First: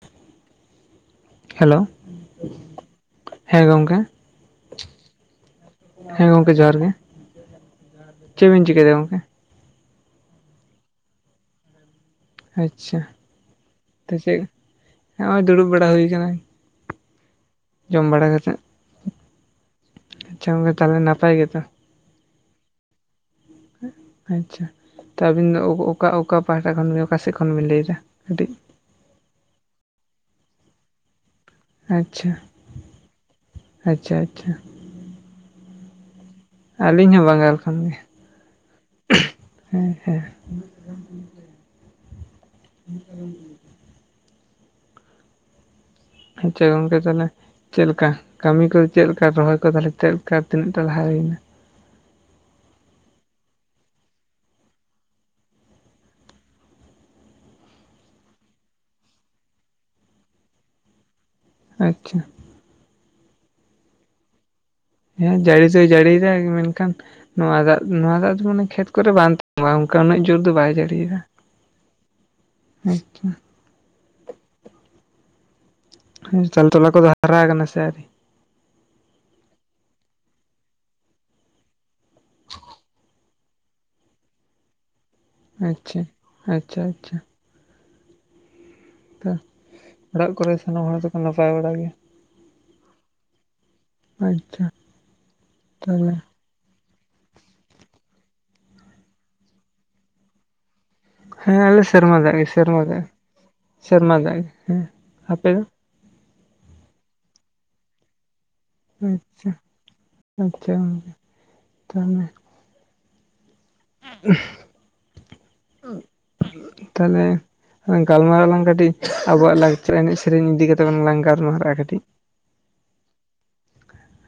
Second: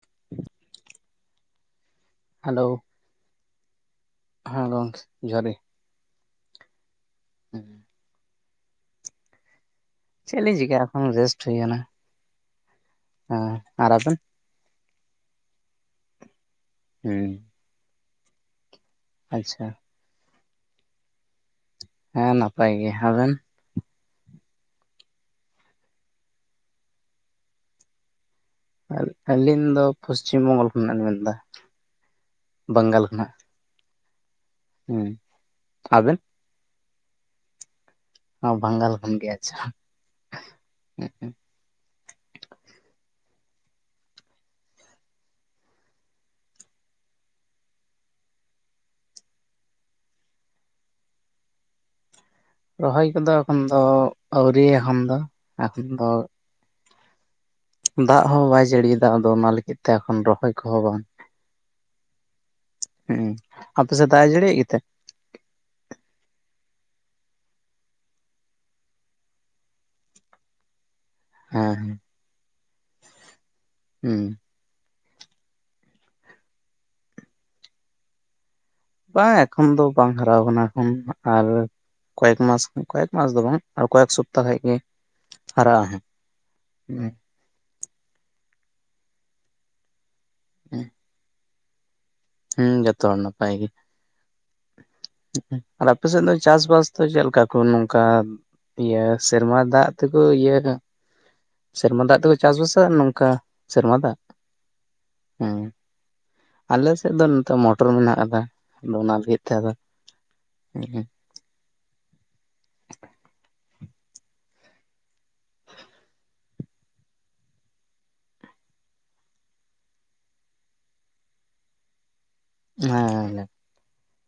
[inaudible] Hello hello ᱦᱮᱸ ᱜᱚᱢᱠᱮ ᱦᱮᱸ ᱜᱚᱢᱠᱮ ᱡᱚᱦᱟᱨ ᱜᱮ ᱦᱮᱸ ᱜᱚᱢᱠᱮ ᱡᱚᱦᱟᱨ ᱜᱮ ᱦᱩᱸ ᱪᱮᱫ ᱵᱤᱱ ᱪᱤᱠᱟᱹᱭᱮᱫᱟ ᱜᱚᱢᱠᱮ? ᱪᱮᱫᱞᱤᱧ ᱪᱤᱠᱟᱹ ᱮᱠᱷᱚᱱ ᱨᱮᱥᱴ ᱦᱩᱭᱟᱠᱟᱱᱟ ᱾ ᱟᱪᱪᱷᱟ ᱦᱮᱸ ᱟᱨ ᱟᱵᱮᱱ ᱱᱚᱜ-ᱚᱭ ᱫᱩᱲᱩᱵ ᱵᱟᱲᱟ ᱦᱩᱭ ᱟᱠᱟᱱᱟ᱾ ᱦᱩᱸ ᱡᱚᱢ ᱵᱟᱲᱟ ᱠᱟᱛᱮᱫ ᱟᱪᱪᱷᱟ ᱟᱪᱪᱷᱟ ᱜᱚᱢᱠᱮ ᱛᱟᱦᱚᱞᱮ ᱱᱟᱯᱟᱭ ᱜᱮᱛᱚ? ᱦᱮᱸ ᱱᱟᱯᱟᱭ ᱜᱮ ᱟᱵᱮᱱ ᱟᱪᱪᱷᱟ ᱛᱚ ᱟᱹᱵᱤᱱ ᱫᱚ ᱚᱠᱟ ᱚᱠᱟ ᱯᱟᱦᱟᱴᱟ ᱠᱷᱚᱱ ᱚᱠᱟ ᱥᱮᱫ ᱠᱷᱚᱱ ᱵᱤᱱ ᱞᱟᱹᱭᱫᱟ ᱠᱟᱹᱴᱤᱡ ᱟᱹ ᱟᱹᱞᱤᱧ ᱫᱚ ᱯᱚᱥᱪᱷᱤᱢ ᱵᱚᱝᱜᱚᱞ ᱠᱷᱚᱱᱟᱜ ᱞᱤᱧ ᱢᱮᱱᱫᱟ ᱟᱪᱪᱷᱟ ᱵᱟᱝᱜᱟᱞ ᱠᱷᱚᱱᱟᱜ ᱟᱪᱪᱷᱟ ᱟᱪᱪᱷᱟ ᱦᱩᱸ ᱟᱵᱮᱱ ᱟᱹᱞᱤᱧ ᱦᱚᱸ ᱵᱟᱝᱜᱟᱞ ᱠᱷᱚᱱ ᱜᱮ ᱚ ᱵᱟᱝᱜᱟᱞ ᱠᱷᱚᱱ ᱜᱮ ᱟᱪᱪᱷᱟ ᱦᱮᱸ ᱦᱮᱸ [unintelligible] [inaudible] ᱟᱪᱪᱷᱟ ᱜᱚᱢᱠᱮ ᱛᱟᱦᱚᱞᱮ ᱪᱮᱫ ᱞᱮᱠᱟ ᱠᱟᱹᱢᱤ ᱠᱚ ᱪᱮᱫ ᱞᱮᱠᱟ ᱨᱚᱦᱚᱭ ᱠᱚ ᱛᱟᱦᱚᱞᱮ ᱪᱮᱫ ᱞᱮᱠᱟ ᱛᱤᱱᱟᱹᱜ ᱴᱟ ᱞᱟᱦᱟ ᱦᱩᱭᱮᱱᱟ? ᱨᱚᱦᱚᱭ ᱠᱚᱫᱚ ᱮᱠᱷᱚᱱ ᱫᱚ ᱟᱹᱣᱨᱤᱭᱟ ᱮᱠᱷᱚᱱ ᱫᱚ ᱮᱠᱷᱚᱱ ᱫᱚ ᱫᱟᱜ ᱦᱚᱸ ᱵᱟᱭ ᱡᱟᱹᱲᱤᱭ-ᱫᱟ ᱟᱫᱚ ᱚᱱᱟ ᱞᱟᱹᱜᱤᱫ ᱛᱮ ᱮᱠᱷᱚᱱ ᱨᱚᱦᱚᱭ ᱠᱚᱦᱚᱸ ᱵᱟᱝ ᱟᱪᱪᱷᱟ ᱦᱩᱸ ᱟᱯᱮ ᱥᱮᱫ ᱫᱟᱜ ᱮ ᱡᱟᱹᱲᱤᱭᱮᱫ ᱜᱮᱛᱮ? ᱦᱮᱸ ᱡᱟᱹᱲᱤ ᱫᱚᱭ ᱡᱟᱹᱲᱤᱭ-ᱫᱟ ᱢᱮᱱᱠᱷᱟᱱ ᱱᱚᱣᱟ ᱫᱟᱜ ᱱᱚᱣᱟ ᱫᱟᱜ ᱫᱚ ᱢᱟᱱᱮ ᱠᱷᱮᱛ ᱠᱚᱨᱮ ᱵᱟᱝ ᱛᱼᱟ ᱚᱱᱠᱟ ᱩᱱᱟᱹᱜ ᱡᱳᱨ ᱫᱚ ᱵᱟᱭ ᱡᱟᱹᱲᱤᱭᱤᱭᱟᱫᱟ ᱾ ᱦᱮᱸ ᱦᱮᱸ ᱦᱩᱸ ᱦᱮᱸ ᱛᱚᱞᱟ ᱠᱚᱫᱚ ᱦᱟᱨᱟ ᱟᱠᱟᱱᱟ ᱥᱮ ᱟᱨᱤ? ᱵᱟᱝ ᱮᱠᱷᱚᱱ ᱫᱚ ᱵᱟᱝ ᱦᱟᱨᱟᱳ ᱟᱠᱟᱱᱟ ᱮᱠᱷᱚᱱ ᱟᱨ ᱠᱚᱭᱮᱠ ᱢᱥ ᱠᱚᱭᱮᱠ ᱢᱥ ᱫᱚ ᱵᱟᱝ ᱟᱨ ᱠᱚᱭᱮᱠ ᱥᱚᱯᱛᱟ ᱠᱷᱟᱡ ᱜᱮ ᱦᱟᱨᱟᱜᱼᱟ ᱦᱟᱸᱜ ᱟᱪᱪᱷᱟ ᱟᱪᱪᱷᱟ ᱟᱪᱪᱷᱟ ᱚ ᱚᱲᱟᱜ ᱠᱚᱨᱮ ᱥᱟᱱᱟᱢ ᱦᱚᱲ ᱫᱚᱠᱚ ᱱᱟᱯᱟᱭ ᱵᱟᱲᱟ ᱜᱮᱭᱟ? ᱦᱩᱸ ᱡᱚᱛᱚ ᱦᱚᱲ ᱱᱟᱯᱟᱭ ᱜᱮ ᱾ ᱟᱪᱪᱷᱟ ᱟᱨ ᱛᱟᱦᱚᱞᱮ ᱟᱯᱮᱱᱮᱫᱚ ᱫᱚ ᱪᱟᱥ ᱵᱟᱥ ᱫᱚ ᱪᱮᱫᱠᱟ ᱠᱚ ᱱᱚᱝᱠᱟ ᱤᱭᱟᱹ ᱥᱮᱨᱢᱟ ᱫᱟᱜ ᱛᱮᱠᱚ ᱤᱭᱟᱹ ᱦᱮᱸ ᱟᱞᱮ ᱥᱮᱨᱢᱟ ᱫᱟᱜ ᱛᱮᱠᱚ ᱜᱮ ᱥᱮᱨᱢᱟ ᱪᱟᱥᱵᱟᱥᱟ ᱫᱟᱜ ᱜᱮ ᱱᱚᱝᱠᱟ ᱥᱮᱨᱢᱟ ᱫᱟᱜ ᱟᱯᱮ ᱦᱮᱸ ᱫᱚ? ᱟᱞᱮᱮᱥᱮᱫ ᱫᱚ ᱱᱚᱛᱚᱮ ᱢᱚᱴᱚᱨ ᱢᱮᱱᱟᱜ ᱟᱠᱟᱫᱟ ᱟᱫᱚ ᱚᱱᱟ ᱞᱟᱹᱜᱤᱫ ᱟᱪᱪᱷᱟ ᱛᱮ ᱟᱫᱚ ᱟᱪᱪᱷᱟ ᱦᱮᱸ ᱜᱚᱝᱠᱮ ᱛᱟᱦᱚᱞᱮ [inaudible] ᱛᱟᱞᱮ ᱝ ᱜᱟᱞᱢᱟᱨᱟᱜ ᱞᱟᱝ ᱠᱟᱹᱴᱤᱡ ᱟᱵᱚᱣᱟᱜ ᱞᱟᱠᱪᱟᱨ ᱮᱱᱮᱡ ᱥᱮᱨᱮᱧ ᱤᱫᱤ ᱠᱟᱛᱮᱜ ᱞᱟᱝ ᱜᱟᱞᱢᱟᱨᱟᱜᱼᱟ ᱠᱟᱹᱴᱤᱡ ᱦᱮᱸᱮᱸ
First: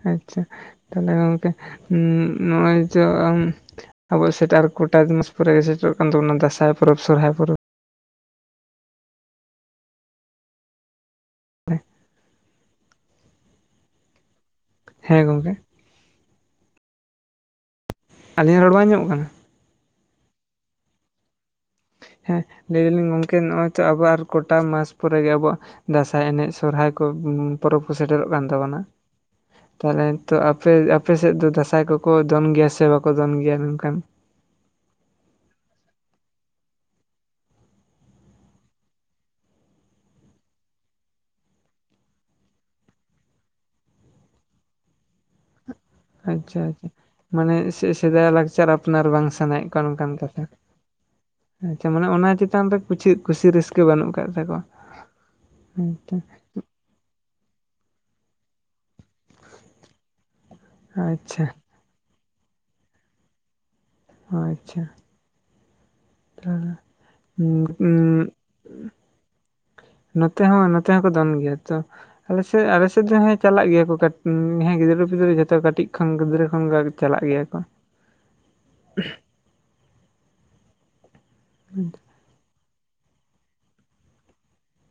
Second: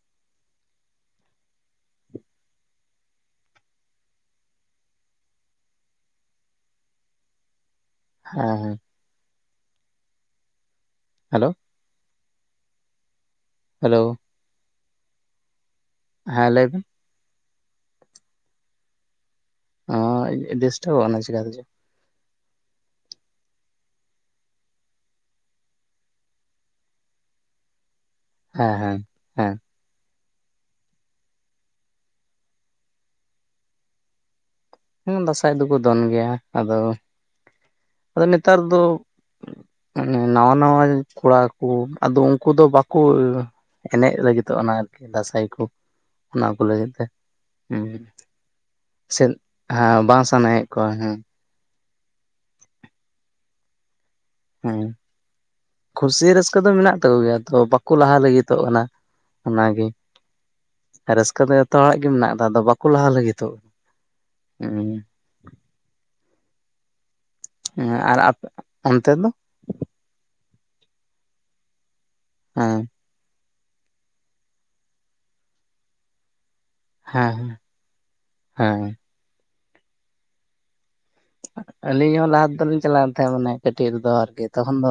ᱟᱪᱪᱷᱟ ᱛᱟᱦᱞᱮ ᱜᱚᱝᱠᱮ ᱱᱚᱜ ᱚᱭ ᱡᱮ ᱟ ᱟᱵ ᱥᱮᱴ ᱟᱨ ᱠᱚᱚᱴᱟ ᱫᱩᱢᱟᱥ ᱯᱚᱨᱮ ᱜᱮᱥᱮ ᱫᱟᱸᱥᱟᱭ ᱯᱚᱨᱚᱵᱽ ᱥᱚᱨᱦᱟᱭ ᱯᱚᱨᱚᱵᱽ ᱦ ᱦᱮᱸ ᱦᱮᱞᱳ ᱦᱮᱞᱳ ᱦᱮᱸ ᱜᱚᱢᱠᱮ ᱦᱮᱸ ᱞᱟᱹᱭᱵᱤᱱ ᱟᱹᱞᱤᱧᱟᱜ ᱨᱚᱲ ᱵᱟᱝ ᱟᱡᱚᱢᱚ-ᱜ ᱠᱟᱱᱟ? ᱚ ᱰᱤᱥᱴᱟᱵᱚ-ᱜ ᱠᱟᱱᱟ ᱪᱤᱠᱟᱛᱮ ᱪᱚ, ᱦᱮᱸ ᱞᱟᱹᱭ ᱫᱟᱞᱤᱧ ᱜᱚᱝᱠᱮ ᱱᱚᱜᱼᱚᱭ ᱛᱚ ᱟᱵᱚ ᱟᱨ ᱜᱚᱴᱟ ᱢᱟᱥ ᱯᱚᱨᱮᱜᱮ ᱟᱵᱚᱣᱟᱜ, ᱫᱟᱸᱥᱟᱭ ᱮᱱᱮᱡ ᱥᱚᱨᱦᱟᱭ ᱠᱚ ᱯᱚᱨᱚᱵᱽ ᱠᱚ ᱥᱮᱴᱮᱨᱚᱜ ᱠᱟᱱ ᱦᱮᱸ ᱛᱟᱵᱳᱱᱟ᱾ ᱦᱮᱸ ᱦᱮᱸ ᱛᱟᱦᱚᱞᱮ ᱛᱚ ᱟᱯᱮ ᱟᱯᱮ ᱥᱮᱫ ᱫᱚ ᱫᱟᱸᱥᱟᱭ ᱠᱚᱠᱚ ᱫᱚᱱ ᱜᱮᱭᱟ ᱥᱮ ᱵᱟᱠᱚ ᱫᱚᱱ ᱜᱮᱭᱟ᱾ ᱢᱮᱱᱠᱷᱟᱱ ᱦᱮᱸ ᱫᱟᱸᱥᱟᱭ ᱫᱚᱠᱚ ᱫᱚᱱ ᱜᱮᱭᱟ, ᱟᱫᱚ ᱟᱫᱚ ᱱᱮᱛᱟᱨ ᱫᱚ ᱢᱟᱱᱮ ᱱᱟᱣᱟ ᱱᱟᱣᱟ ᱠᱚᱲᱟ ᱠᱩ ᱟᱫᱚ ᱩᱱᱠᱩ ᱫᱚ ᱵᱟᱠᱩ ᱮᱱᱮᱡ ᱞᱟᱹᱜᱤᱫᱚᱜ ᱚᱱᱟ ᱟᱨᱠᱤ ᱫᱟᱸᱥᱟᱭ ᱠᱩ᱾ ᱟᱪᱪᱷᱟ ᱟᱪᱪᱷᱟ ᱢᱟᱱᱮ ᱦᱮᱸ ᱥᱮᱫᱟᱭ ᱞᱟᱠᱪᱟᱨ ᱟᱯᱱᱟᱨ ᱥᱮ ᱵᱟᱝ ᱥᱟᱱᱟᱭᱮᱫ ᱚᱱᱠᱟᱱ ᱦᱮᱸ ᱚᱱᱠᱟᱱ ᱵᱟᱝ ᱠᱟᱛᱷᱟ ᱥᱟᱱᱟᱭᱮᱫ ᱠᱚᱣᱟ ᱦᱮᱸ ᱟᱪᱪᱷᱟ ᱢᱟᱱᱮ ᱚᱱᱟ ᱪᱮᱛᱟᱱ ᱨᱮ ᱠᱩᱪᱷᱟᱹᱜ ᱠᱩᱥᱤ ᱨᱟᱹᱥᱠᱟᱹ ᱵᱟᱹᱱᱩᱜ ᱟᱠᱟᱫ ᱛᱟᱠᱚᱣᱟ, ᱦᱮᱸᱛᱚ᱾ ᱠᱟᱹᱫᱚ ᱢᱮᱱᱟᱜ ᱛᱟᱠᱚ ᱜᱮᱭᱟ ᱛᱚ ᱵᱟᱠᱚ ᱞᱟᱦᱟ ᱞᱟᱹᱜᱤᱫᱚᱜ ᱠᱟᱱᱟ ᱚᱱᱟᱜᱮ᱾ ᱨᱟᱹᱥᱠᱟᱹ ᱟᱪᱪᱷᱟ ᱫᱚ ᱡᱷᱚᱛᱚ ᱦᱚᱲᱟᱜ ᱜᱮ ᱢᱮᱱᱟᱜᱫᱟ ᱟᱫᱚ ᱵᱟᱠᱚ ᱞᱟᱦᱟ ᱞᱟᱹᱜᱤᱫᱚᱜ᱾ ᱟᱪᱪᱷᱟ ᱦᱮᱸ [unintelligible] ᱟᱨ ᱟᱯᱮ ᱚᱱᱛᱮ ᱫᱚ ᱱᱚᱛᱮ ᱦᱚᱸ ᱱᱚᱛᱮ ᱦᱚᱸᱠᱚ ᱫᱚᱢ ᱜᱮᱭᱟ ᱛᱚ ᱟᱞ ᱥᱮᱫ ᱦᱮᱸ ᱟᱞᱮ ᱥᱮᱫ ᱫᱚᱱ ᱪᱟᱞᱟᱜ ᱜᱮᱭᱟ ᱠᱚ ᱠᱟᱹᱴᱤᱡ ᱦᱮᱸ ᱜᱤᱫᱽᱨᱟᱹ ᱯᱤᱫᱽᱨᱟᱹ ᱡᱚᱛᱚ ᱠᱟᱹᱴᱤᱡ ᱠᱷᱚᱱ ᱜᱤᱫᱽᱨᱟᱹ ᱠᱷᱚᱱ ᱪᱟᱞᱟᱜ ᱜᱮᱭᱟ ᱦᱮᱸ ᱠᱚ ᱦᱮᱸ ᱦᱮᱸ ᱟᱹᱞᱤᱧ ᱦᱚᱸ ᱞᱟᱦᱟ ᱛᱮᱫ ᱞᱤᱧ ᱪᱟᱞᱟᱣᱮᱱ ᱛᱟᱦᱮᱸᱫ ᱢᱟᱱᱮ ᱠᱟᱹᱴᱤᱡ ᱨᱮᱫᱚ ᱟᱨᱠᱤ ᱛᱚᱠᱷᱚᱱ ᱫᱚ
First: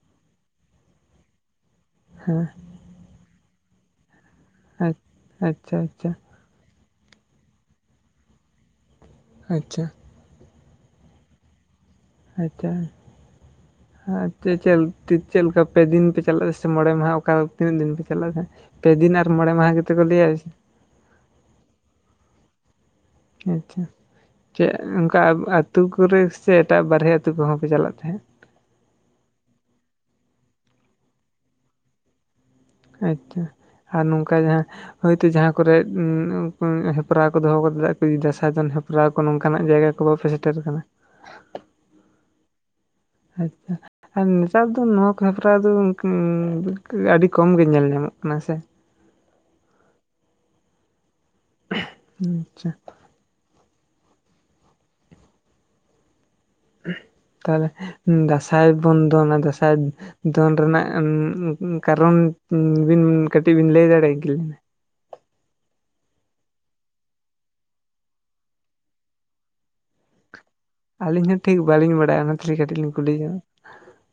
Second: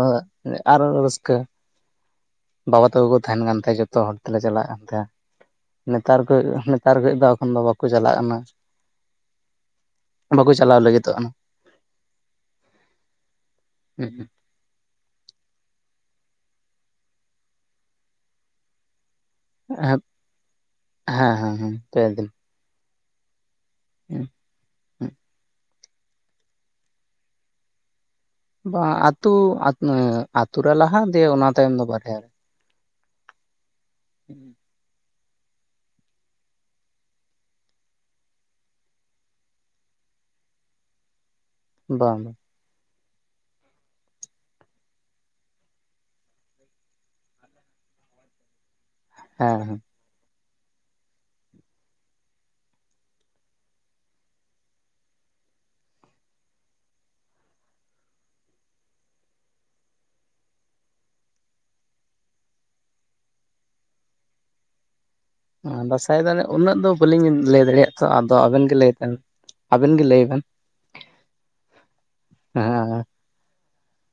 ᱟᱨᱚ ᱨᱟᱹᱥᱠᱟᱹ᱾ ᱦᱮᱸ ᱵᱟᱵᱟ ᱛᱟᱠᱚ ᱠᱚ ᱛᱟᱦᱮᱱ ᱠᱟᱱ ᱛᱟᱦᱮᱸᱼᱟ ᱡᱚᱛᱚ ᱦᱚᱲ ᱛᱮᱞᱮ ᱪᱟᱞᱟᱜ ᱠᱟᱱ ᱟᱪᱪᱷᱟ ᱛᱟᱦᱮᱸᱱᱟ, ᱟᱪᱪᱷᱟ ᱱᱮᱛᱟᱨ ᱠᱟᱹᱡ ᱱᱮᱛᱟᱨ ᱠᱚ ᱫᱚ ᱮᱠᱷᱚᱱ ᱫᱚ ᱵᱟᱠᱚ ᱪᱟᱞᱟᱜ ᱠᱟᱱᱟ᱾ ᱟᱪᱪᱷᱟ ᱵᱟᱠᱚ ᱪᱟᱞᱟᱣ ᱞᱟᱹᱜᱤᱫᱚᱜ ᱠᱟᱱᱟ᱾ ᱟᱪᱪᱷᱟ [unintelligible] ᱦᱮᱸ [unintelligible] ᱪᱮᱫ ᱞᱮᱠᱟ ᱯᱮ ᱫᱤᱱ ᱯᱮ ᱪᱟᱞᱟᱜᱼᱟ ᱥᱮ ᱢᱚᱬᱮ ᱢᱟᱦᱟ ᱚᱠᱟ ᱛᱤᱱᱟᱹᱜ ᱫᱤᱱ ᱯᱮ ᱪᱟᱞᱟᱜ ᱛᱟᱦᱮᱜ? ᱯᱮ ᱫᱤᱱ ᱟᱨ ᱢᱚᱬᱮ ᱢᱟᱦᱟ ᱜᱮᱛᱮ ᱠᱚ ᱞᱟᱹᱭᱟ᱾ ᱦᱮᱸ ᱦᱮᱸ ᱦᱮᱸ ᱯᱮ ᱫᱤᱱ᱾ ᱟᱪᱪᱷᱟ, ᱪᱮᱫ ᱚᱱᱠᱟ ᱟᱛᱳ ᱠᱚᱨᱮ ᱥᱮ ᱮᱴᱟᱜ ᱵᱟᱨᱦᱮ ᱟᱹᱛᱩ ᱠᱚᱦᱚᱸ ᱠᱚ ᱪᱟᱞᱟᱜ ᱛᱟᱦᱮᱸᱫ? ᱵᱟᱝ ᱟᱹᱛᱩ, ᱟᱛᱹᱩ ᱨᱮ ᱞᱟᱦᱟ ᱫᱤᱭᱮ ᱚᱱᱟ ᱛᱟᱭᱚᱢ ᱫᱚ ᱵᱟᱨᱦᱮ ᱨᱮ᱾ ᱟᱪᱪᱷᱟ ᱟᱨ ᱱᱚᱝᱠᱟ ᱡᱟᱦᱟᱸ ᱦᱚᱭᱛᱚ ᱡᱟᱦᱟᱸ ᱠᱚᱨᱮᱜ ᱦᱮᱯᱨᱟᱣ ᱠᱚ ᱫᱚᱦᱚ ᱠᱟᱫᱟ ᱫᱟᱸᱥᱟᱭ ᱫᱚᱱ ᱦᱮᱯᱨᱟᱣ ᱠᱚ ᱱᱚᱝᱠᱟᱱᱟᱜ ᱡᱟᱭᱜᱟ ᱠᱚ ᱵᱟᱯᱮ ᱥᱮᱴᱮᱨ ᱠᱟᱱᱟ? ᱵᱟᱝ ᱵᱟᱝ ᱟᱪᱪᱷᱟ ᱟᱨ ᱱᱮᱛᱟᱨ ᱫᱚ ᱱᱚᱣᱟ ᱠᱚ ᱦᱮᱯᱨᱟᱣ ᱫᱚ ᱟᱹᱰᱤ ᱠᱚᱢ ᱜᱮ ᱧᱮᱞ ᱧᱟᱢᱚᱜ ᱠᱟᱱᱟ ᱥᱮ? ᱦᱮᱸ ᱦᱮᱸ [unintelligible] ᱟᱪᱪᱷᱟ ᱛᱟᱦᱚᱞᱮ ᱫᱟᱸᱥᱟᱭ ᱵᱚᱱᱫᱚᱱᱟ ᱫᱟᱸᱥᱟᱭ ᱫᱚᱱ ᱨᱮᱱᱟᱜ ᱠᱟᱨᱚᱱ ᱵᱤᱱ ᱠᱟᱹᱴᱤᱡ ᱵᱤᱱ ᱞᱟᱹᱭ ᱫᱟᱲᱮ ᱠᱤᱞᱤᱧᱟ? ᱫᱟᱸᱥᱟᱭ ᱫᱚ ᱩᱱᱟᱹᱜ ᱫᱚ ᱵᱟᱹᱞᱤᱧ ᱞᱮ ᱫᱟᱲᱮᱭᱟᱜ ᱛᱚ ᱟᱫᱚ ᱟᱵᱮᱱ ᱜᱮ ᱞᱟᱹᱭ ᱵᱤᱱ ᱟᱵᱤᱱ ᱞᱟᱹᱭ ᱵᱤᱱ᱾ ᱟᱹᱞᱤᱧ ᱦᱚᱸ ᱴᱷᱤᱠ ᱵᱟᱹᱞᱤᱧ ᱵᱟᱲᱟᱭᱟ ᱚᱱᱟ ᱛᱮᱞᱤ ᱠᱟᱹᱴᱤᱡ ᱞᱤᱧ ᱠᱩᱞᱤ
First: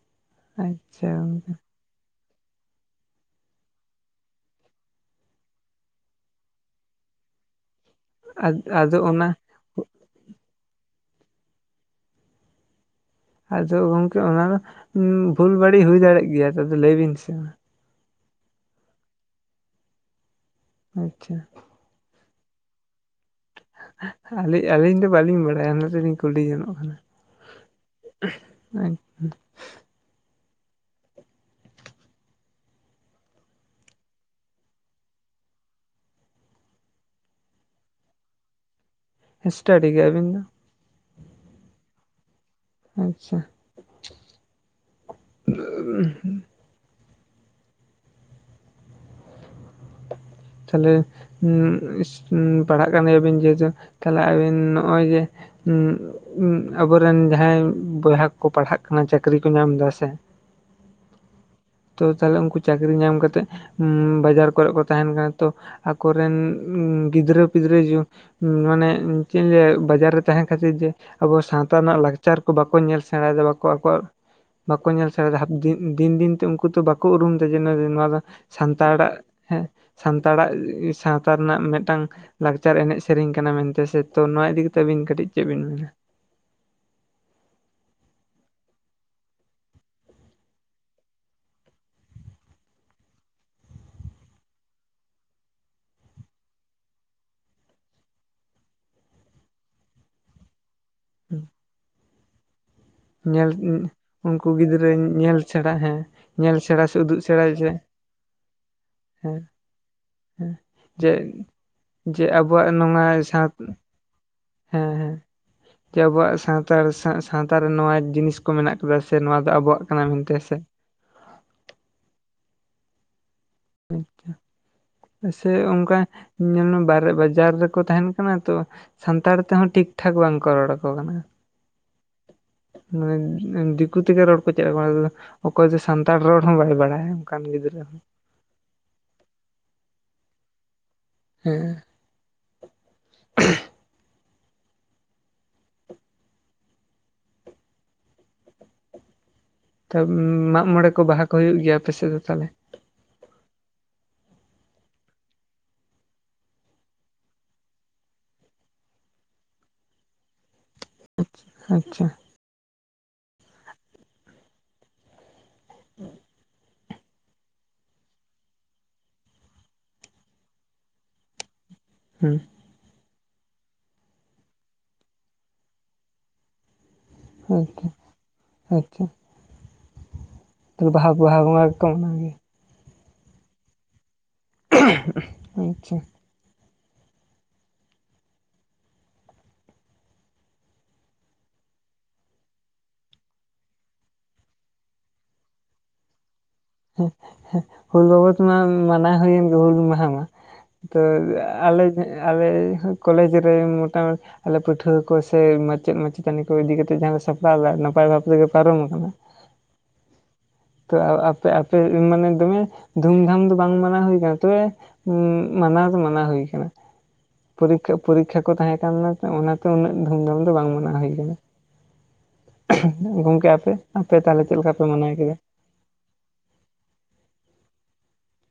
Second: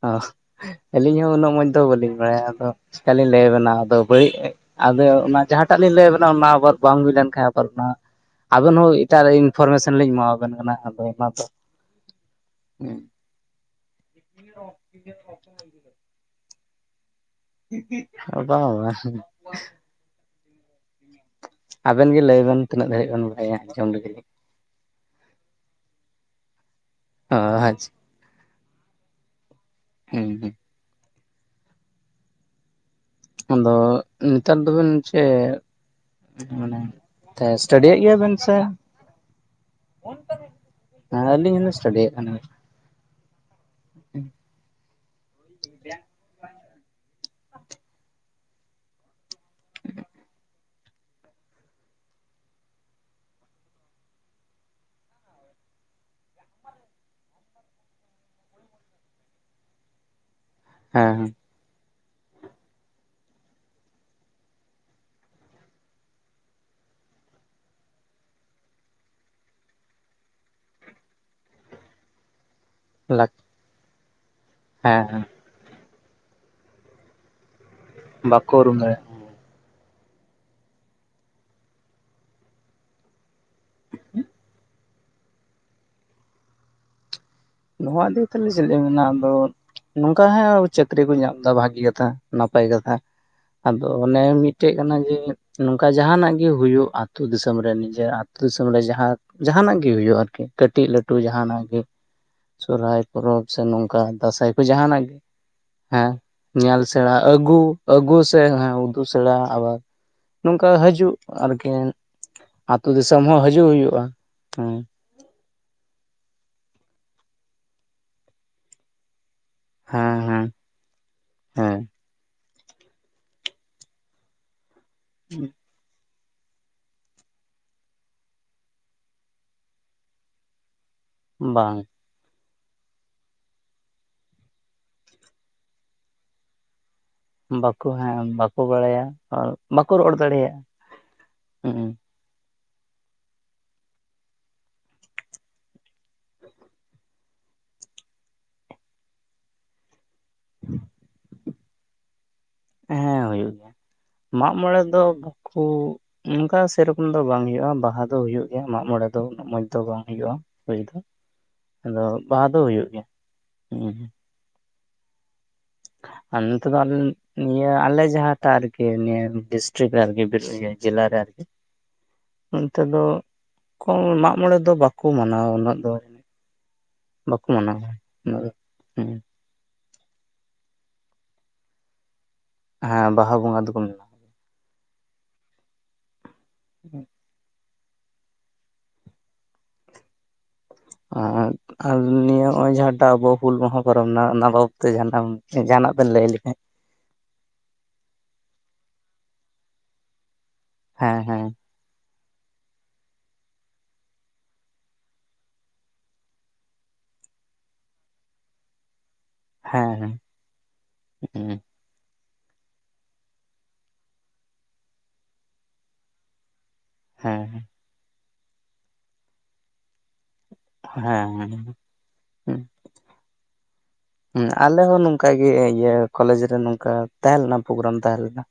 ᱚᱜ ᱟᱪᱪᱷᱟ ᱟᱹᱞᱤᱧ ᱦᱚᱸ ᱩᱱᱟᱹᱜ ᱢᱚᱡᱽ ᱫᱚ ᱵᱟᱹᱞᱤᱧ ᱵᱟᱲᱟᱭᱟ ᱟᱫᱚ ᱪᱮᱠᱟᱞᱤᱧ ᱞᱟᱹᱭ ᱟᱵᱮᱱᱟ ᱟᱫᱚ [unintelligible] ᱟᱫᱚ ᱚᱱᱟ ᱡᱟᱦᱟᱸᱴᱟᱜ ᱞᱤᱧ ᱞᱟᱹᱭᱟᱵᱮᱱᱟ ᱚᱱᱟ ᱟᱵᱟᱨ ᱵᱟᱝ ᱦᱩᱭ ᱞᱮᱱᱠᱷᱟᱱ ᱟᱵᱟᱨ ᱚᱱᱟ ᱟᱵᱮᱱ ᱟᱫᱚ ᱦᱚᱸ ᱮᱴᱟᱜ ᱚᱱᱟ [unintelligible] ᱯᱷᱚᱨᱢᱮᱥᱚᱱ ᱞᱤᱧ ᱮᱢᱟᱣᱟᱵᱮᱱ ᱠᱟᱱᱟ ᱟᱫᱚ ᱚᱱᱟ ᱫᱚ᱾ ᱟᱫᱚ ᱜᱚᱝᱠᱮ ᱚᱱᱟ ᱫᱚ ᱵᱷᱩᱞ ᱵᱟᱹᱲᱤᱡ ᱦᱩᱭ ᱫᱟᱲᱮᱜ ᱜᱮᱭᱟ ᱟᱫᱚ ᱞᱟᱹᱭ ᱵᱤᱱ ᱥᱮ ᱢᱟ᱾ ᱵᱟ ᱵᱟ ᱟᱪᱪᱷᱟ ᱟᱵᱮᱱ ᱜᱮ ᱞᱮ ᱵᱮᱱ ᱛᱤᱱᱟᱹᱜ ᱫᱷᱟᱹᱨᱤᱡ ᱵᱮᱱ ᱵᱟᱲᱟᱭᱟ? ᱞᱮᱜᱮᱞᱤᱧ ᱟᱹᱞᱤ ᱟᱹᱞᱤᱧ ᱫᱚ ᱵᱟᱹᱞᱤᱧ ᱵᱟᱲᱟᱭᱟ ᱚᱱᱟ ᱛᱤᱞᱤᱧ ᱠᱩᱞᱤ ᱡᱚᱱᱚᱜ ᱠᱟᱱᱟ᱾ [inaudible] ᱚ ᱟᱪᱪᱷᱟ ᱦᱩᱸ ᱦᱩᱸ ᱟᱫᱚ ᱱᱮᱛᱟᱨ ᱫᱚᱵᱮᱱ ᱪᱮᱫ ᱢᱟᱱᱮ ᱥᱴᱟᱰᱤᱭᱮᱫ ᱜᱮᱭᱟ ᱵᱮᱱ ᱥᱮ ᱥᱴᱟᱰᱤ ᱜᱮ ᱟᱹᱵᱤᱱ ᱫᱚ ᱟᱞᱤᱧ ᱦᱚᱞᱤᱧ ᱥᱴᱟᱰᱤᱭᱮᱜ ᱠᱟᱱᱟ ᱟᱪᱪᱷᱟ [inaudible] ᱛᱟᱦᱞᱮ ᱯᱟᱲᱦᱟᱜ ᱠᱟᱱ ᱜᱮᱭᱟᱵᱤᱱ ᱡᱮᱦᱩᱛᱩ ᱛᱟᱦᱞᱮ ᱟᱵᱤᱱ ᱱᱚᱜᱼᱚᱭ ᱡᱮ ᱦᱩᱸ ᱟᱵᱚᱨᱮᱱ ᱡᱟᱦᱟᱸᱭ ᱵᱚᱭᱦᱟ ᱠᱚ ᱯᱟᱲᱦᱟᱜ ᱠᱟᱱᱟ ᱪᱟᱹᱠᱨᱤ ᱠᱚ ᱧᱟᱢ ᱫᱟ ᱥᱮ ᱦᱮᱸ ᱦᱮᱸ ᱛᱚ ᱛᱟᱦᱚᱞᱮ ᱩᱱᱠᱩ ᱪᱟᱹᱠᱨᱤ ᱧᱟᱢ ᱠᱟᱛᱮᱜ ᱵᱟᱡᱟᱨ ᱠᱚᱨᱮᱜ ᱠᱚ ᱛᱟᱦᱮᱱ ᱠᱟᱱᱟ ᱛᱚ ᱟᱠᱚᱨᱮᱱ ᱜᱤᱫᱽᱨᱟᱹ ᱯᱤᱫᱽᱨᱟᱹ ᱡᱚ ᱢᱟᱱᱮ ᱪᱮᱫ ᱤᱧ ᱞᱟᱹᱭᱟ ᱵᱟᱡᱟᱨ ᱨᱮ ᱛᱟᱦᱮᱸ ᱠᱷᱟᱹᱛᱤᱨ ᱡᱮ ᱟᱵᱚ ᱥᱟᱶᱛᱟ ᱨᱮᱱᱟᱜ ᱞᱟᱠ ᱪᱟᱨ ᱠᱚ ᱵᱟᱠᱚ ᱧᱮᱞ ᱦᱮᱸ ᱥᱮᱬᱟᱭᱫᱟ ᱵᱟᱠᱚ ᱟᱠᱚᱣᱟᱜ ᱵᱟᱠᱚ ᱦᱮᱸ ᱧᱮᱞ ᱦᱮᱸ ᱥᱮᱬᱟᱭ ᱫᱟ ᱦᱟ ᱫᱤᱱ ᱫᱤᱱᱛᱮ ᱩᱱᱠᱩ ᱛᱚ ᱵᱟᱠᱚ ᱩᱨᱩᱢ ᱫᱟ ᱡᱮ ᱱᱚᱣᱟ ᱫᱚ ᱵᱟᱠᱚ ᱩᱨᱩᱢ ᱫᱟᱲᱮᱭᱟᱜᱼᱟ ᱥᱟᱱᱛᱟᱲᱟᱜ ᱦᱮᱸ ᱥᱟᱱᱛᱟᱲᱟᱜ ᱥᱟᱶᱛᱟ ᱨᱮᱱᱟᱜ ᱢᱤᱫᱴᱟᱝ ᱞᱟᱠᱪᱟᱨ ᱮᱱᱮᱡ ᱥᱮᱨᱮᱧ ᱠᱟᱱᱟ ᱢᱮᱱᱛᱮ ᱥᱮ ᱛᱚ ᱱᱚᱣᱟ ᱤᱫᱤ ᱛᱮᱵᱤᱱ ᱠᱟᱹᱴᱤᱡ ᱪᱮᱫ ᱵᱤᱱ ᱢᱮᱱᱟ ᱱᱚᱣᱟ ᱫᱚ ᱛᱟᱦᱞᱮ ᱪᱮᱫ ᱞᱤᱧ ᱢᱮᱱᱟ ᱟᱫᱚ ᱱᱚᱝᱠᱟ ᱦᱟᱸᱜ ᱪᱟᱹᱠᱨᱤ ᱠᱚ ᱧᱟᱢ ᱫᱟ ᱵᱷᱟᱜᱮ ᱠᱟᱛᱷᱟ ᱱᱟᱯᱟᱭ ᱠᱟᱛᱷᱟ ᱟᱫᱚ ᱚᱱᱮ ᱢᱤᱫᱴᱮᱡ ᱠᱟᱱᱟ ᱡᱮ ᱱᱚᱝᱠᱟ ᱡᱟᱦᱟ ᱱᱟᱜ ᱜᱮ ᱦᱳᱭᱳᱜ ᱟᱛᱳ ᱫᱤᱥᱚᱢ ᱨᱮ ᱱᱤᱡᱮᱨ ᱟᱛᱳ ᱫᱤᱥᱚᱢ ᱨᱮ ᱡᱟᱦᱟᱸ ᱡᱟᱦᱟᱱᱟᱜ ᱜᱮ ᱦᱳᱭᱳᱜ ᱟᱨᱠᱤ ᱠᱟᱹᱴᱤᱡ ᱞᱟᱹᱴᱩ ᱡᱟᱦᱟᱱᱟᱜ ᱜᱮ ᱥᱚᱨᱦᱟᱭ ᱯᱚᱨᱚᱵᱽ ᱧᱮᱞ ᱥᱮ ᱱᱚᱝᱠᱟ ᱫᱟᱸᱥᱟᱭ ᱩᱱᱠᱩ ᱠᱚ ᱜᱤᱫᱽᱨᱟᱹ ᱡᱟᱦᱟᱱᱟᱜ ᱜᱮ ᱧᱮᱞ ᱥᱮᱬᱟ ᱦᱮᱸ ᱧᱮᱞ ᱥᱮ ᱥᱮᱬᱟ ᱩᱫᱩᱜ ᱥᱮᱬᱟᱭ ᱟᱹᱜᱩ ᱡᱮ ᱟᱹᱜᱩ ᱥᱮ ᱦᱮᱸ ᱩᱫᱩᱜ ᱥᱮᱬᱟ ᱦᱮᱸ ᱟᱵᱟᱨ ᱦᱮᱸ ᱱᱚᱝᱠᱟ ᱡᱮ ᱦᱟᱡᱩᱜ ᱟᱨ ᱠᱤ ᱡᱮ ᱟᱵᱚᱣᱟᱜ ᱟᱹᱛᱩ ᱱᱚᱣᱟ ᱫᱤᱥᱚᱢ ᱦᱚᱸ ᱥᱟᱶ ᱦᱟᱡᱩᱜ ᱦᱩᱭᱩᱜᱼᱟ ᱦᱮᱸ ᱡᱮ ᱟᱵᱚᱣᱟᱜ ᱥᱟᱱᱛᱟᱲ ᱥᱟᱶᱛᱟ ᱨᱮ ᱱᱚᱣᱟ ᱡᱤᱱᱤᱥ ᱠᱚ ᱢᱮᱱᱟᱜ ᱟᱠᱟᱫᱟ ᱥᱮ ᱱᱚᱣᱟ ᱫᱚ ᱟᱵᱚᱣᱟᱜ ᱠᱟᱱᱟ ᱦᱮᱸ ᱢᱮᱱᱛᱮ ᱦᱮᱸ ᱥᱮ ᱦᱮᱸ ᱟᱪᱪᱷᱟ ᱦᱮᱸ ᱥᱮ ᱚᱱᱠᱟ ᱧᱮᱞ ᱢᱮ ᱵᱟᱦᱨᱮ ᱵᱟᱡᱟᱨ ᱨᱮ ᱠᱚ ᱛᱟᱦᱮᱱ ᱠᱟᱱᱟ ᱛᱚ ᱥᱟᱱᱛᱟᱲ ᱛᱮ ᱦᱚᱸ ᱴᱷᱤᱠ ᱴᱷᱟᱠ ᱵᱟᱝᱠᱚ ᱨᱚᱲ ᱟᱠᱚ ᱠᱟᱱᱟ ᱵᱟᱝ ᱢᱟᱱᱮ ᱫᱤᱠᱩ ᱛᱮᱜᱮ ᱨᱚᱲ ᱠᱚ ᱪᱮᱫ ᱟᱠᱚ ᱠᱟᱱᱟ ᱢᱟᱱᱮ ᱚᱠᱚᱭ ᱫᱚ ᱥᱟᱱᱛᱟᱲ ᱨᱚᱲ ᱦᱚᱸ ᱵᱟᱭ ᱵᱟᱲᱟᱭᱟ ᱚᱱᱠᱟᱱ ᱜᱤᱫᱽᱨᱟᱹ ᱵᱟᱠᱚ ᱦᱚᱸ ᱦᱮᱸ ᱵᱟᱠᱚ ᱵᱟᱲᱟᱭᱟ ᱵᱟᱠᱚ ᱨᱚᱲ ᱫᱟᱲᱮᱭᱟᱜᱼᱟ ᱦᱮᱸ ᱦᱩᱸ ᱛᱟᱵ ᱢᱟᱜ ᱢᱚᱬᱮ ᱠᱚ ᱵᱟᱦᱟ ᱠᱚ ᱦᱩᱭᱩᱜ ᱜᱮᱭᱟ ᱟᱯᱮ ᱥᱮᱫ ᱫᱚ ᱛᱟᱦᱚᱞᱮ ᱦᱮᱸ ᱦᱩᱭᱩᱜ ᱜᱮᱭᱟ ᱢᱟᱜ ᱢᱚᱬᱮ ᱫᱚ ᱵᱟᱠᱩ ᱚᱱᱠᱟ ᱥᱮ ᱨᱚᱠᱚᱢ ᱫᱚ ᱵᱟᱝ ᱦᱳᱭᱳᱜᱼᱟ ᱵᱟᱦᱟ ᱫᱚ ᱦᱳᱭᱳᱜ ᱜᱮᱭᱟ ᱢᱟᱜ ᱢᱚᱲᱮ ᱫᱚ ᱩᱱᱟᱹᱜ ᱢᱚᱸᱡᱽ ᱫᱚ ᱵᱟᱝ ᱦᱳᱭᱳᱜᱼᱟ ᱦᱩᱭ ᱫᱚ ᱟᱫᱚ ᱟᱪᱪᱷᱟ ᱵᱟᱦᱟ ᱫᱚ ᱦᱩᱭᱩᱜ ᱜᱮᱭᱟ ᱦᱩᱸ ᱟᱨ ᱱᱚᱛᱮ ᱫᱚ ᱟᱞᱮ ᱱᱤᱭᱟᱹ ᱡᱟᱦᱟᱸᱴᱟᱜ ᱨᱮᱜᱮ ᱟᱨᱠᱤ ᱱᱤᱭᱟᱹ ᱰᱤᱥᱴᱤᱨᱤᱠ ᱨᱮ ᱟᱨᱠᱤ ᱡᱮᱞᱟ ᱨᱮ ᱟᱨᱠᱤ ᱦᱩᱸ ᱚᱱᱛᱮ ᱫᱚ ᱠᱚ ᱢᱟᱜ ᱢᱚᱬᱮ ᱫᱚ ᱵᱟᱠᱚ ᱢᱟᱱᱟᱣᱟ ᱩᱱᱟᱹᱜ ᱫᱚ ᱵᱟᱠᱚ ᱢᱟᱱᱟᱣᱟ ᱟᱪᱪᱷᱟ ᱦᱮᱸ ᱚᱱᱟ ᱫᱚ ᱦᱩᱸ ᱛᱚ ᱵᱟᱦᱟ ᱵᱟᱦᱟ ᱵᱚᱸᱜᱟ ᱜᱮ ᱠᱚ ᱢᱟᱱᱟᱣ ᱜᱮᱭᱟ ᱦᱮᱸ ᱵᱟᱦᱟ ᱵᱚᱸᱜᱟ ᱫᱚᱠᱚ ᱢᱟᱱᱟᱣᱟ [inaudible] ᱟᱪᱪᱷᱟ ᱦᱩᱸ ᱟᱨ ᱟᱨ ᱱᱤᱭᱟᱹ ᱱᱚᱜᱼᱚᱭ ᱡᱟᱦᱟᱸᱴᱟᱜ ᱟᱵᱚ ᱦᱩᱞ ᱢᱟᱦᱟ ᱯᱚᱨᱚᱢ ᱮᱱᱟ ᱚᱱᱟ ᱵᱟᱵᱚᱫ ᱛᱮ ᱡᱟᱦᱟᱸ ᱡᱟᱦᱟᱱᱟᱜ ᱵᱤᱱ ᱞᱟᱹᱭ ᱞᱮᱠᱷᱟᱡ ᱦᱩᱞ ᱵᱟᱵᱚᱫ ᱢᱟ ᱢᱟᱱᱟᱣ ᱦᱩᱭᱮᱱ ᱜᱮ ᱦᱩᱞ ᱢᱟᱦᱟ ᱢᱟ ᱛᱚ ᱦᱮᱸ ᱦᱮᱸ ᱟᱞᱮᱡ ᱟᱞᱮ ᱠᱚᱞᱮᱡᱽ ᱨᱮ ᱢᱚᱴᱟ ᱟᱞᱮ ᱯᱟᱹᱴᱷᱩᱣᱟᱹ ᱠᱚ ᱥᱮ ᱢᱟᱪᱮᱛ ᱢᱟᱪᱮᱛᱟᱹᱱᱤ ᱠᱚ ᱤᱫᱤ ᱠᱟᱛᱮ ᱡᱟᱦᱟᱸ ᱞᱮ ᱥᱟᱯᱲᱟᱣ ᱮᱫᱟ ᱱᱟᱯᱟᱭ ᱵᱷᱟᱵᱽ ᱛᱮᱜᱮ ᱯᱟᱨᱚᱢ ᱟᱠᱟᱱᱟ ᱦᱮᱸᱻᱦᱮᱸᱻ ᱛᱚ ᱟᱯᱮ ᱟᱯᱮ ᱢᱟᱱᱮ ᱫᱚᱢᱮ ᱫᱷᱩᱢᱼᱫᱷᱟᱢ ᱫᱚ ᱵᱟᱝ ᱢᱟᱱᱟᱣ ᱦᱩᱭ ᱟᱠᱟᱱᱟ ᱛᱚᱵᱮ ᱩᱸ ᱢᱟᱱᱟᱣ ᱫᱚ ᱢᱟᱱᱟᱣ ᱦᱩᱭ ᱟᱠᱟᱱᱟ ᱦᱮᱸ ᱠᱷᱟᱜ ᱯᱟᱨᱤᱠᱠᱷᱟ ᱠᱚ ᱛᱟᱦᱮᱸ ᱠᱟᱱᱟ ᱛᱚ ᱚᱱᱟ ᱛᱚ ᱩᱱᱟᱹᱜ ᱫᱷᱩᱢᱼᱫᱷᱟᱢ ᱫᱚ ᱵᱟᱝ ᱢᱟᱱᱟᱣ ᱦᱩᱭ ᱦᱮᱸ ᱟᱠᱟᱱᱟ ᱦᱮᱸ ᱜᱚᱢᱠᱮ ᱟᱯᱮ ᱟᱯᱮ ᱛᱟᱦᱚᱞᱮ ᱦᱮᱸ ᱪᱮᱫ ᱞᱮᱠᱟ ᱟᱞᱮ ᱯᱮ ᱦᱚᱸ ᱢᱟᱱᱟᱣ ᱱᱚᱝᱠᱟ ᱠᱮᱫᱟ ᱜᱮ ᱤᱭᱟᱹ ᱠᱚᱞᱮᱡᱽ ᱨᱮ ᱱᱚᱝᱠᱟ ᱛᱟᱦᱮᱸ ᱞᱮᱱᱟ ᱯᱨᱳᱜᱨᱟᱢ ᱛᱟᱦᱮᱸ ᱞᱮᱱᱟ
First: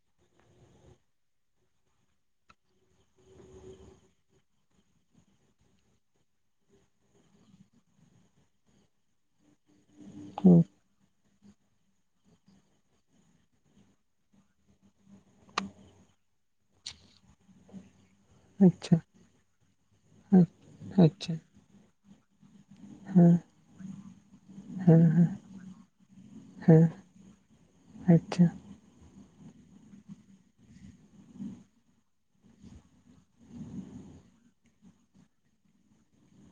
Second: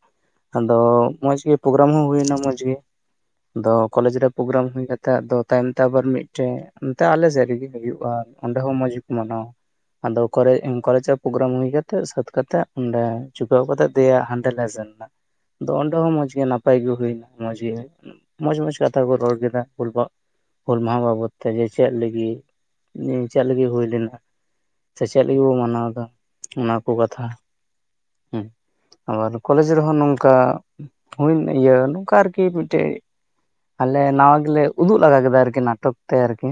ᱟᱫᱚ ᱢᱚᱸᱡᱽ ᱜᱮ ᱯᱨᱳᱜᱨᱟᱢ ᱦᱚᱸ ᱦᱩᱭᱮᱱᱟ ᱢᱚᱸᱡᱽ ᱜᱮ ᱟᱫᱚ ᱠᱚᱞᱮᱡᱽ ᱨᱮ ᱯᱨᱳᱜᱨᱟᱢ ᱦᱩᱭ ᱠᱟᱛᱮ ᱟᱫᱚ ᱛᱟᱭᱚᱢ ᱛᱮ ᱟᱵᱟᱨ ᱢᱤᱫᱴᱮᱡ ᱟᱞᱮ ᱥᱮᱫ ᱨᱮᱜᱮ ᱦᱩᱭᱩᱜᱼᱟ ᱚᱸᱰᱮ ᱦᱚᱸ ᱢᱚᱸᱡᱽ ᱜᱮᱠᱚ ᱢᱟᱱᱟᱣᱟ ᱟᱫᱚ ᱠᱚᱨᱮ ᱦᱩᱸ ᱠᱚᱞᱮᱡᱟᱜ ᱯᱨᱳᱜᱨᱟᱢ ᱦᱩᱭ ᱠᱟᱛᱮᱜ ᱥᱟᱹᱛ ᱠᱟᱛᱮᱫ ᱚᱸᱰᱮ ᱪᱩᱠᱟᱹᱣ ᱠᱟᱛᱮ ᱫᱮᱭᱟ ᱦᱟᱸᱰᱮ ᱞᱮ ᱥᱮᱱ ᱮᱱᱟ ᱟᱫᱚ ᱚᱸᱰᱮ ᱦᱚᱸ ᱢᱚᱸᱡᱽ ᱜᱮ ᱱᱟᱯᱟᱭ ᱜᱮ ᱦᱩᱭᱮᱱᱟ ᱢᱚᱸᱡᱽ ᱜᱮ ᱢᱚᱸᱡᱽ ᱢᱚᱸᱡᱽ ᱟᱪᱪᱷᱟ ᱠᱟᱛᱷᱟ ᱠᱚ ᱨᱚᱲ ᱠᱮᱫᱟ ᱦᱩᱞᱵᱟ ᱦᱩᱞ ᱢᱟᱦᱟ ᱵᱟᱵᱚᱫ ᱟᱪᱪᱷᱟ ᱛᱮ ᱡᱮ ᱪᱮᱫ ᱞᱟᱹᱜᱤᱫ ᱪᱮᱫ ᱞᱟᱹᱜᱤᱫ ᱦᱩᱭ ᱞᱮᱱᱟ ᱥᱮ ᱪᱮᱫ ᱞᱟᱹᱜᱤᱫ ᱵᱚ ᱢᱟᱱᱟᱣ ᱮᱫᱟ ᱚᱱᱟ ᱦᱮᱸ ᱠᱚ ᱠᱟᱛᱷᱟ ᱟᱪᱪᱷᱟ ᱦᱮᱸ ᱟᱵᱟᱨ ᱠᱚᱞᱮᱡᱽ ᱨᱮᱦᱚᱸ ᱱᱚᱝᱠᱟ ᱦᱩᱭᱮᱱ ᱤᱭᱟᱹ ᱱᱚᱝᱠᱟ ᱟᱨ ᱠᱤ ᱢᱤᱫᱴᱮᱡ ᱟᱞᱮ ᱱᱟᱣᱟ ᱜᱮᱞᱮ ᱩᱫᱩᱜ ᱞᱟᱜᱟ ᱠᱮᱫᱟ ᱟᱨ ᱠᱤ ᱱᱟᱴᱚᱠ ᱛᱮ ᱟᱨ ᱠᱤ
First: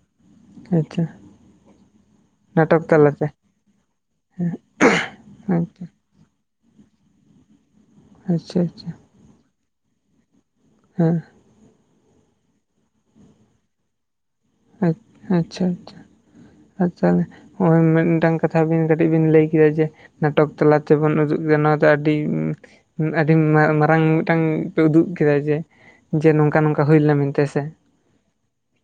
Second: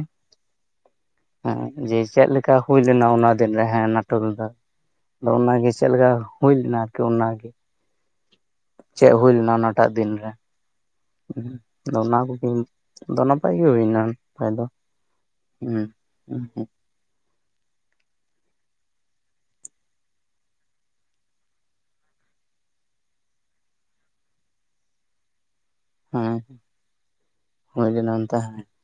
ᱟᱪᱪᱷᱟ ᱦᱮᱸ ᱡᱮ ᱪᱮᱫ ᱞᱮᱠᱟ ᱦᱩᱭ ᱱᱟᱴᱚᱠ ᱞᱮᱱᱟ ᱛᱟᱞᱟᱛᱮ ᱚᱱᱟ ᱫᱤᱱ ᱨᱮ ᱦᱮᱸ ᱱᱟᱴᱚᱠ ᱞᱮᱫᱟ ᱟᱫᱚ ᱚᱱᱟᱜᱮ ᱟᱪᱪᱷᱟ ᱪᱮᱫ ᱞᱮᱠᱟ ᱦᱩᱭ ᱞᱮᱱᱟ ᱟᱨᱠᱤ ᱚᱱᱟᱜᱮ ᱟᱪᱪᱷᱟ ᱟᱪᱪᱷᱟ ᱪᱮᱫ ᱦᱩᱭ ᱞᱮᱱᱟ ᱚᱱᱟᱴᱟᱜ ᱫᱤᱱ ᱨᱮ ᱦᱮᱸ [unintelligible] ᱟᱫᱚ ᱚᱱᱟ ᱠᱚᱜᱮᱢ ᱟᱫᱚ ᱱᱟᱯᱟᱭ ᱜᱮ ᱦᱩᱭᱱᱟ ᱫᱚ ᱟᱪ ᱟᱪᱪᱷᱟ ᱦᱮᱸ ᱟᱪᱪᱷᱟ ᱟᱪ ᱪᱟᱦᱞᱮ ᱱᱚᱜᱼᱚᱭ ᱢᱤᱫᱴᱟᱝ ᱠᱟᱛᱷᱟ ᱵᱤᱱ ᱠᱟᱹᱴᱤᱡ ᱵᱤᱱ ᱞᱟᱹᱭ ᱠᱮᱫᱟ ᱡᱮ ᱱᱟᱴᱚᱠ ᱛᱟᱞᱟ ᱛᱮ ᱵᱚᱱ ᱩᱫᱩᱜ ᱠᱮᱫᱟ ᱱᱚᱣᱟ ᱫᱚ ᱟᱹᱰᱤ ᱟᱹᱰᱤ ᱢᱟ ᱢᱟᱨᱟᱝ ᱢᱤᱫᱴᱟᱝ ᱯᱮ ᱩᱫᱩᱜ ᱠᱮᱫᱟ ᱡᱮ ᱡᱮ ᱦᱮᱸ ᱱᱚᱝᱠᱟ ᱱᱚᱝᱠᱟ ᱦᱩᱭ ᱞᱮᱱᱟ ᱢᱮᱱᱛᱮ ᱥᱮ ᱦᱩᱭ ᱞᱮᱱᱟ ᱚᱱᱛᱮ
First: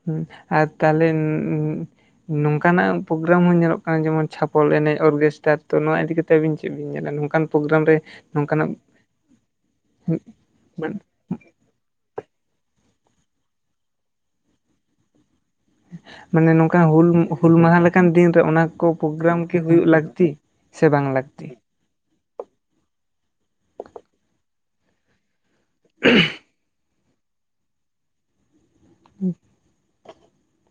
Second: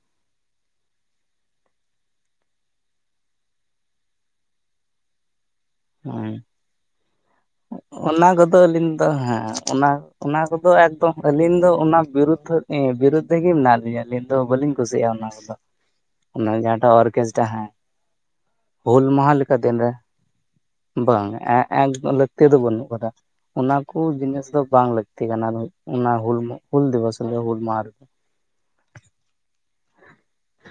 ᱦᱩᱸ ᱟᱨ ᱛᱟᱦᱚᱞᱮ [unintelligible] ᱱᱚᱝᱠᱟ ᱱᱟᱜ ᱯᱨᱳᱜᱨᱟᱢ ᱦᱚᱸ ᱧᱮᱞᱚᱜ ᱠᱟᱱᱟ ᱡᱮᱢᱚᱱ ᱪᱷᱟᱯᱚᱞ ᱮᱱᱮᱡ ᱚᱨᱜᱮᱥᱴᱟᱨ ᱛᱚ ᱱᱚᱣᱟ ᱤᱫᱤ ᱠᱟᱛᱮ ᱦᱮᱸ ᱟᱹᱵᱤᱱ ᱪᱮᱫ ᱵᱤᱱ ᱧᱮᱞᱟ ᱱᱚᱝᱠᱟᱱ ᱯᱨᱳᱜᱨᱟᱢ ᱨᱮ ᱚᱱᱟ ᱱᱚᱝᱠᱟ ᱠᱚᱫᱚ ᱱᱟᱜ ᱟᱹᱞᱤᱧ ᱫᱚ ᱦᱮᱸ ᱚᱱᱟ ᱚᱱᱟ ᱠᱚᱫᱚ ᱮᱠᱫᱚᱢ [unintelligible] ᱟᱹᱞᱤᱧ ᱫᱚ ᱚᱱᱟ ᱵᱤᱨᱩᱫᱽᱫᱷᱚ ᱮᱸ ᱵᱤᱨᱩᱫᱽᱫᱷᱮ ᱢᱮᱱᱟᱜ ᱞᱤᱧᱟᱹ ᱟᱹᱞᱤᱧ ᱫᱚ ᱵᱟᱹᱞᱤᱧ ᱠᱩᱥᱤᱭᱟᱜᱼᱟ ᱚᱱᱟ ᱠᱚᱫᱚ ᱚᱱᱟ ᱢᱟᱱᱮ ᱱᱚᱝᱠᱟᱱ ᱡᱟᱦᱟᱸᱴᱟᱜ ᱦᱩᱞ ᱚᱨᱠᱮᱥᱴᱟᱨ ᱦᱩᱞ ᱦᱮᱸ ᱢᱟᱦᱟ ᱞᱮᱠᱟᱱ ᱫᱤᱱ ᱨᱮ ᱚᱱᱟ ᱠᱚ ᱦᱩᱞ ᱢᱟᱦᱟ ᱯᱨᱳᱜᱨᱟᱢ ᱠᱤ ᱞᱮᱠᱟ ᱫᱤᱱ ᱦᱩᱭᱩᱜ ᱨᱮ ᱞᱟᱹᱠᱛᱤ ᱥᱮ ᱵᱟᱝ ᱞᱟᱹᱠᱛᱤ ᱮᱸᱻᱮᱸᱻ ᱞᱟᱹᱠᱛᱤ ᱫᱚ ᱵᱟᱹᱱᱩᱜ ᱟᱠᱟᱫᱟ ᱚᱱᱟ ᱠᱚ ᱡᱤᱱᱤᱥ ᱫᱚ ᱵᱟᱝ ᱞᱟᱹᱠᱛᱤ ᱠᱟᱱᱟ ᱚᱱᱟ ᱦᱩᱞ ᱢᱩ ᱦᱩᱞ ᱫᱤᱣᱟᱹᱥ ᱨᱮ ᱫᱚ ᱦᱩᱞ ᱢᱟᱦᱟ ᱨᱮᱫᱚ [unintelligible]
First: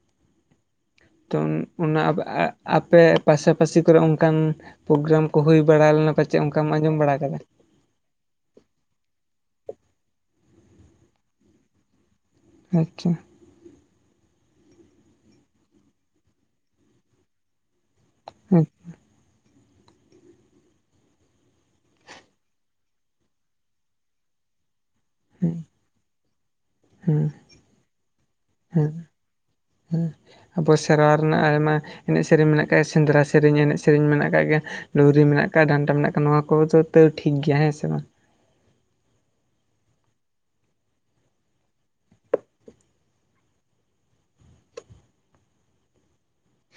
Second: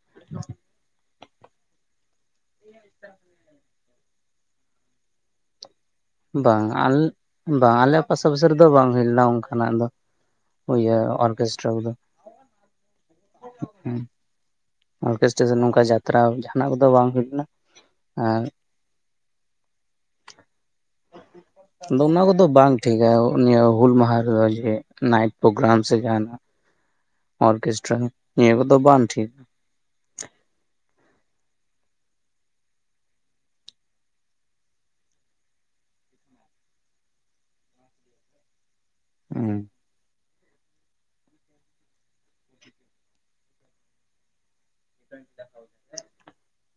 [unintelligible] ᱛᱚ ᱚᱱᱟ [unintelligible] ᱟᱯᱮ ᱯᱟᱥᱟᱯᱟᱥᱤ ᱠᱚᱨᱮ ᱚᱱᱠᱟᱱ ᱯᱨᱳᱜᱨᱟᱢ ᱠᱚ ᱦᱩᱭ ᱵᱟᱲᱟ ᱞᱮᱱᱟ᱾ ᱯᱟᱪᱮᱫ ᱵᱟᱝ ᱚᱱᱠᱟᱢ ᱟᱞ ᱟᱸᱡᱚᱢ ᱵᱟᱲᱟ ᱠᱟᱫᱟ ᱵᱟᱝ ᱟᱞᱮ ᱯᱟᱥᱟ ᱯᱟᱥᱤ ᱨᱮᱫᱚ ᱵᱟᱝ ᱦᱩᱭ ᱞᱮᱱᱟ ᱚᱱᱠᱟᱱᱟᱜ ᱫᱚ ᱤᱭᱟᱹ ᱚᱨᱠᱮᱥᱴᱨᱟ ᱠᱚᱫᱚ ᱟᱪᱪᱷᱟ [unintelligible] ᱦᱮᱸ ᱚᱨᱠᱮᱥᱴᱨᱟ ᱥᱮ ᱱᱚᱝᱠᱟ ᱡᱟᱛᱨᱟ ᱡᱟᱦᱟᱸᱱᱟᱜ ᱠᱚᱫᱚ ᱵᱟᱝ ᱦᱩᱭ ᱞᱮᱱᱟ ᱮᱸ [unintelligible] ᱟᱫᱚ ᱚᱱᱟ ᱠᱚᱫᱚ ᱵᱟᱝ ᱴᱷᱤᱠᱟ ᱱᱤᱭᱟᱹ ᱦᱩᱞ ᱢᱟᱦᱟ ᱨᱮᱫᱚ ᱡᱮᱦ ᱱᱟᱭᱤᱴ ᱦᱮᱸ ᱯᱨᱳᱜᱨᱟᱢ ᱥᱮ ᱡᱟᱦᱟᱱᱟᱜ ᱦᱮᱸ ᱚᱨᱠᱮᱥᱴᱨᱟ ᱱᱤᱭᱟᱹ ᱠᱚᱫᱚ ᱵᱟᱝ ᱴᱷᱤᱠ ᱦᱩᱸ ᱟᱵᱚ ᱥᱮᱨᱣᱟ ᱨᱮᱱᱟᱜ ᱟᱭᱢᱟ ᱮᱱᱮᱡ ᱥᱮᱨᱮᱧ ᱢᱮᱱᱟᱜ ᱟᱠᱟᱫ ᱜᱮ ᱥᱮᱸᱫᱽᱨᱟ ᱥᱮᱨᱮᱧ ᱮᱱᱮᱡ ᱥᱮᱨᱮᱧ ᱢᱮᱱᱟᱜ ᱠᱟᱫ ᱜᱮ ᱰᱩᱝᱨᱤ ᱢᱮᱱᱟᱜ ᱟᱠᱟᱫ ᱰᱟᱱᱴᱟ ᱢᱮᱱᱟᱜ ᱟᱠᱟᱫ ᱱᱚᱣᱟ ᱠᱚ ᱫᱚ ᱛᱟ. ᱣ ᱴᱷᱤᱠ ᱜᱮᱭᱟ ᱦᱮᱸ ᱥᱮ ᱵᱟᱝ ᱦᱩᱸ [inaudible]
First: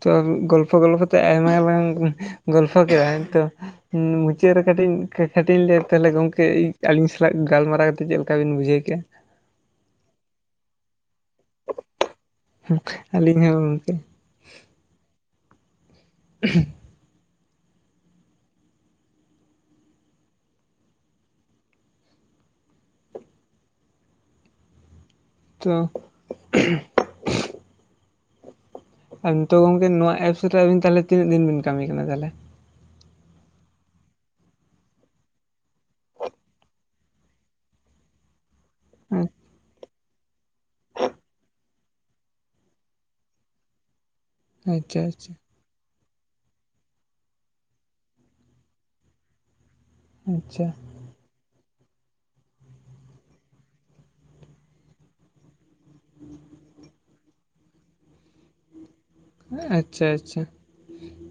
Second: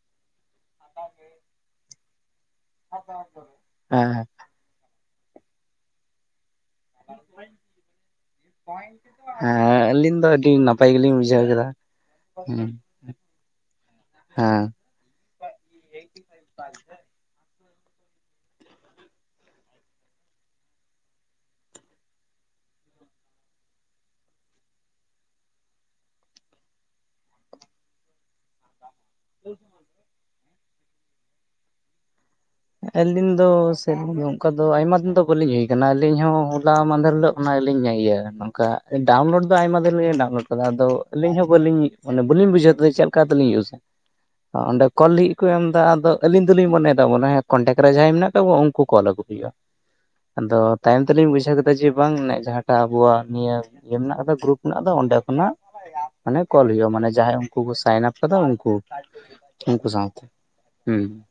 ᱛᱚ ᱜᱚᱞᱯᱷᱚ ᱜᱚᱞᱯᱷᱚ ᱛᱮ ᱟᱭᱢᱟ ᱞᱟᱝ ᱜᱚᱞᱯᱷᱚ ᱠᱮᱫ ᱟ ᱛᱚ ᱦᱮᱸ ᱪᱟ. ᱫ ᱨᱮ ᱠᱟᱹᱴᱤᱡ ᱠᱟᱹᱴᱤᱡ ᱤᱧ ᱞᱟᱹᱭᱟ ᱛᱟᱦᱚᱞᱮ ᱜᱚᱢᱠᱮ ᱟᱹᱞᱤᱧ ᱥᱟᱞᱟᱜ ᱜᱟᱞᱢᱟᱨᱟᱣ ᱠᱟᱛᱮᱫ ᱪᱮᱫ ᱞᱮᱠᱟ ᱵᱤᱱ ᱵᱩᱡᱷᱟᱹᱣ ᱠᱮᱫᱼᱟ ᱦᱮᱸ ᱟᱹᱞᱤᱧ ᱫᱚ ᱟᱹᱰᱤ ᱱᱟᱯᱟᱭ ᱜᱮᱞᱤᱧ ᱵᱩᱡᱷᱟᱹᱣ ᱠᱮᱫᱟ ᱦᱮᱸ ᱦᱩ ᱟᱹᱞᱤᱧ ᱦᱚᱸ ᱜᱚᱝᱠᱮ ᱦᱮᱸ ᱩᱦᱩ ᱛᱚ [inaudible] ᱟᱨ ᱱᱤᱛᱚᱜ ᱜᱚᱝᱠᱮ ᱱᱚᱣᱟ ᱮᱯᱥ ᱨᱮ ᱟᱵᱤᱱ ᱛᱟᱦᱚᱞᱮ ᱛᱤᱱᱟᱹᱜ ᱫᱤᱱ ᱵᱤᱱ ᱠᱟᱹᱢᱤ ᱠᱟᱱᱟ ᱛᱟᱞᱦᱮ ᱟᱹᱞᱤᱧ ᱫᱚ ᱥᱮ ᱱᱚᱝᱠᱟ ᱫᱚ ᱟᱭᱢᱟ ᱫᱤᱱ ᱫᱚ ᱵᱟᱹᱞᱤᱧ ᱦᱩᱭ ᱠᱟᱱᱟ ᱟᱹᱞᱤᱧ ᱦᱚᱸ ᱦᱚᱞᱟ ᱢᱟᱦᱫᱮᱨ ᱦᱤᱞᱳᱜ ᱚᱱᱟ ᱞᱤᱧ ᱤᱭᱟᱹ ᱱᱚᱝᱠᱟ ᱰᱟᱣᱩᱱᱞᱳᱰ ᱟᱭᱢᱟ ᱫᱤᱱ ᱨᱮᱞᱤᱧ ᱰᱟᱣᱩᱱᱞᱳᱰ ᱠᱟᱫᱟ ᱟᱫᱚ ᱟᱹᱞᱤᱧ ᱦᱚᱸᱧ ᱵᱟᱞᱤᱧ ᱵᱩᱡᱷᱟᱹᱣ ᱠᱟᱫᱟ ᱪᱮᱫ ᱞᱮᱠᱟ ᱛᱮᱞᱤᱧ ᱤᱭᱩᱡᱟ ᱚᱸᱰᱮ ᱟᱪᱪᱷᱟ ᱠᱚᱞ ᱞᱟ. ᱟᱪᱪᱷᱟ ᱜᱤᱫ ᱠᱚ ᱮᱢ ᱫᱟ ᱟᱫᱚ ᱟᱹᱞᱤᱧ ᱫᱚᱞᱤᱧ ᱢᱚᱱᱮ ᱮᱫᱟ ᱢᱚᱱᱮ ᱦᱚᱭ ᱠᱚᱱᱴᱮᱠᱴ ᱨᱮ ᱡᱟᱦᱟᱸᱭ ᱢᱮᱱᱟᱜ ᱟᱠᱟᱫ ᱠᱚᱣᱟ ᱩᱱᱠᱩ ᱠᱚᱞ ᱟᱠᱚ ᱦᱩᱭᱩᱜᱼᱟ ᱟᱫᱚ ᱟᱪᱪᱷᱟ ᱛᱟᱭᱚᱢ ᱛᱮᱞᱤᱧ ᱵᱩᱡᱷᱟᱹᱣ ᱡᱮ ᱵᱟᱝ ᱡᱟᱦᱟᱸᱴᱟᱜ ᱟᱵᱚᱣᱟᱜ ᱱᱤᱭᱟᱹ ᱢᱮᱱᱟᱜ ᱟᱠᱟᱫᱟ ᱜᱨᱩᱯ ᱢᱮᱱᱟᱜ ᱟᱠᱟᱫᱟ ᱚᱸᱰᱮ ᱠᱷᱚᱱᱟᱜ ᱢᱟᱱᱮ ᱠᱚᱞ ᱦᱳᱭᱳᱜᱼᱟ ᱢᱟᱱᱮ ᱡᱟᱦᱟᱸᱭ ᱩᱱᱠᱩ ᱠᱚ ᱥᱟᱭᱤᱱ ᱟᱯ ᱠᱟᱫᱟ ᱩᱱᱠᱩ ᱩᱱᱠᱩ ᱟᱪᱪᱷᱟ ᱥᱟᱶᱛᱮ ᱟᱪᱪᱷᱟ ᱦᱩᱸ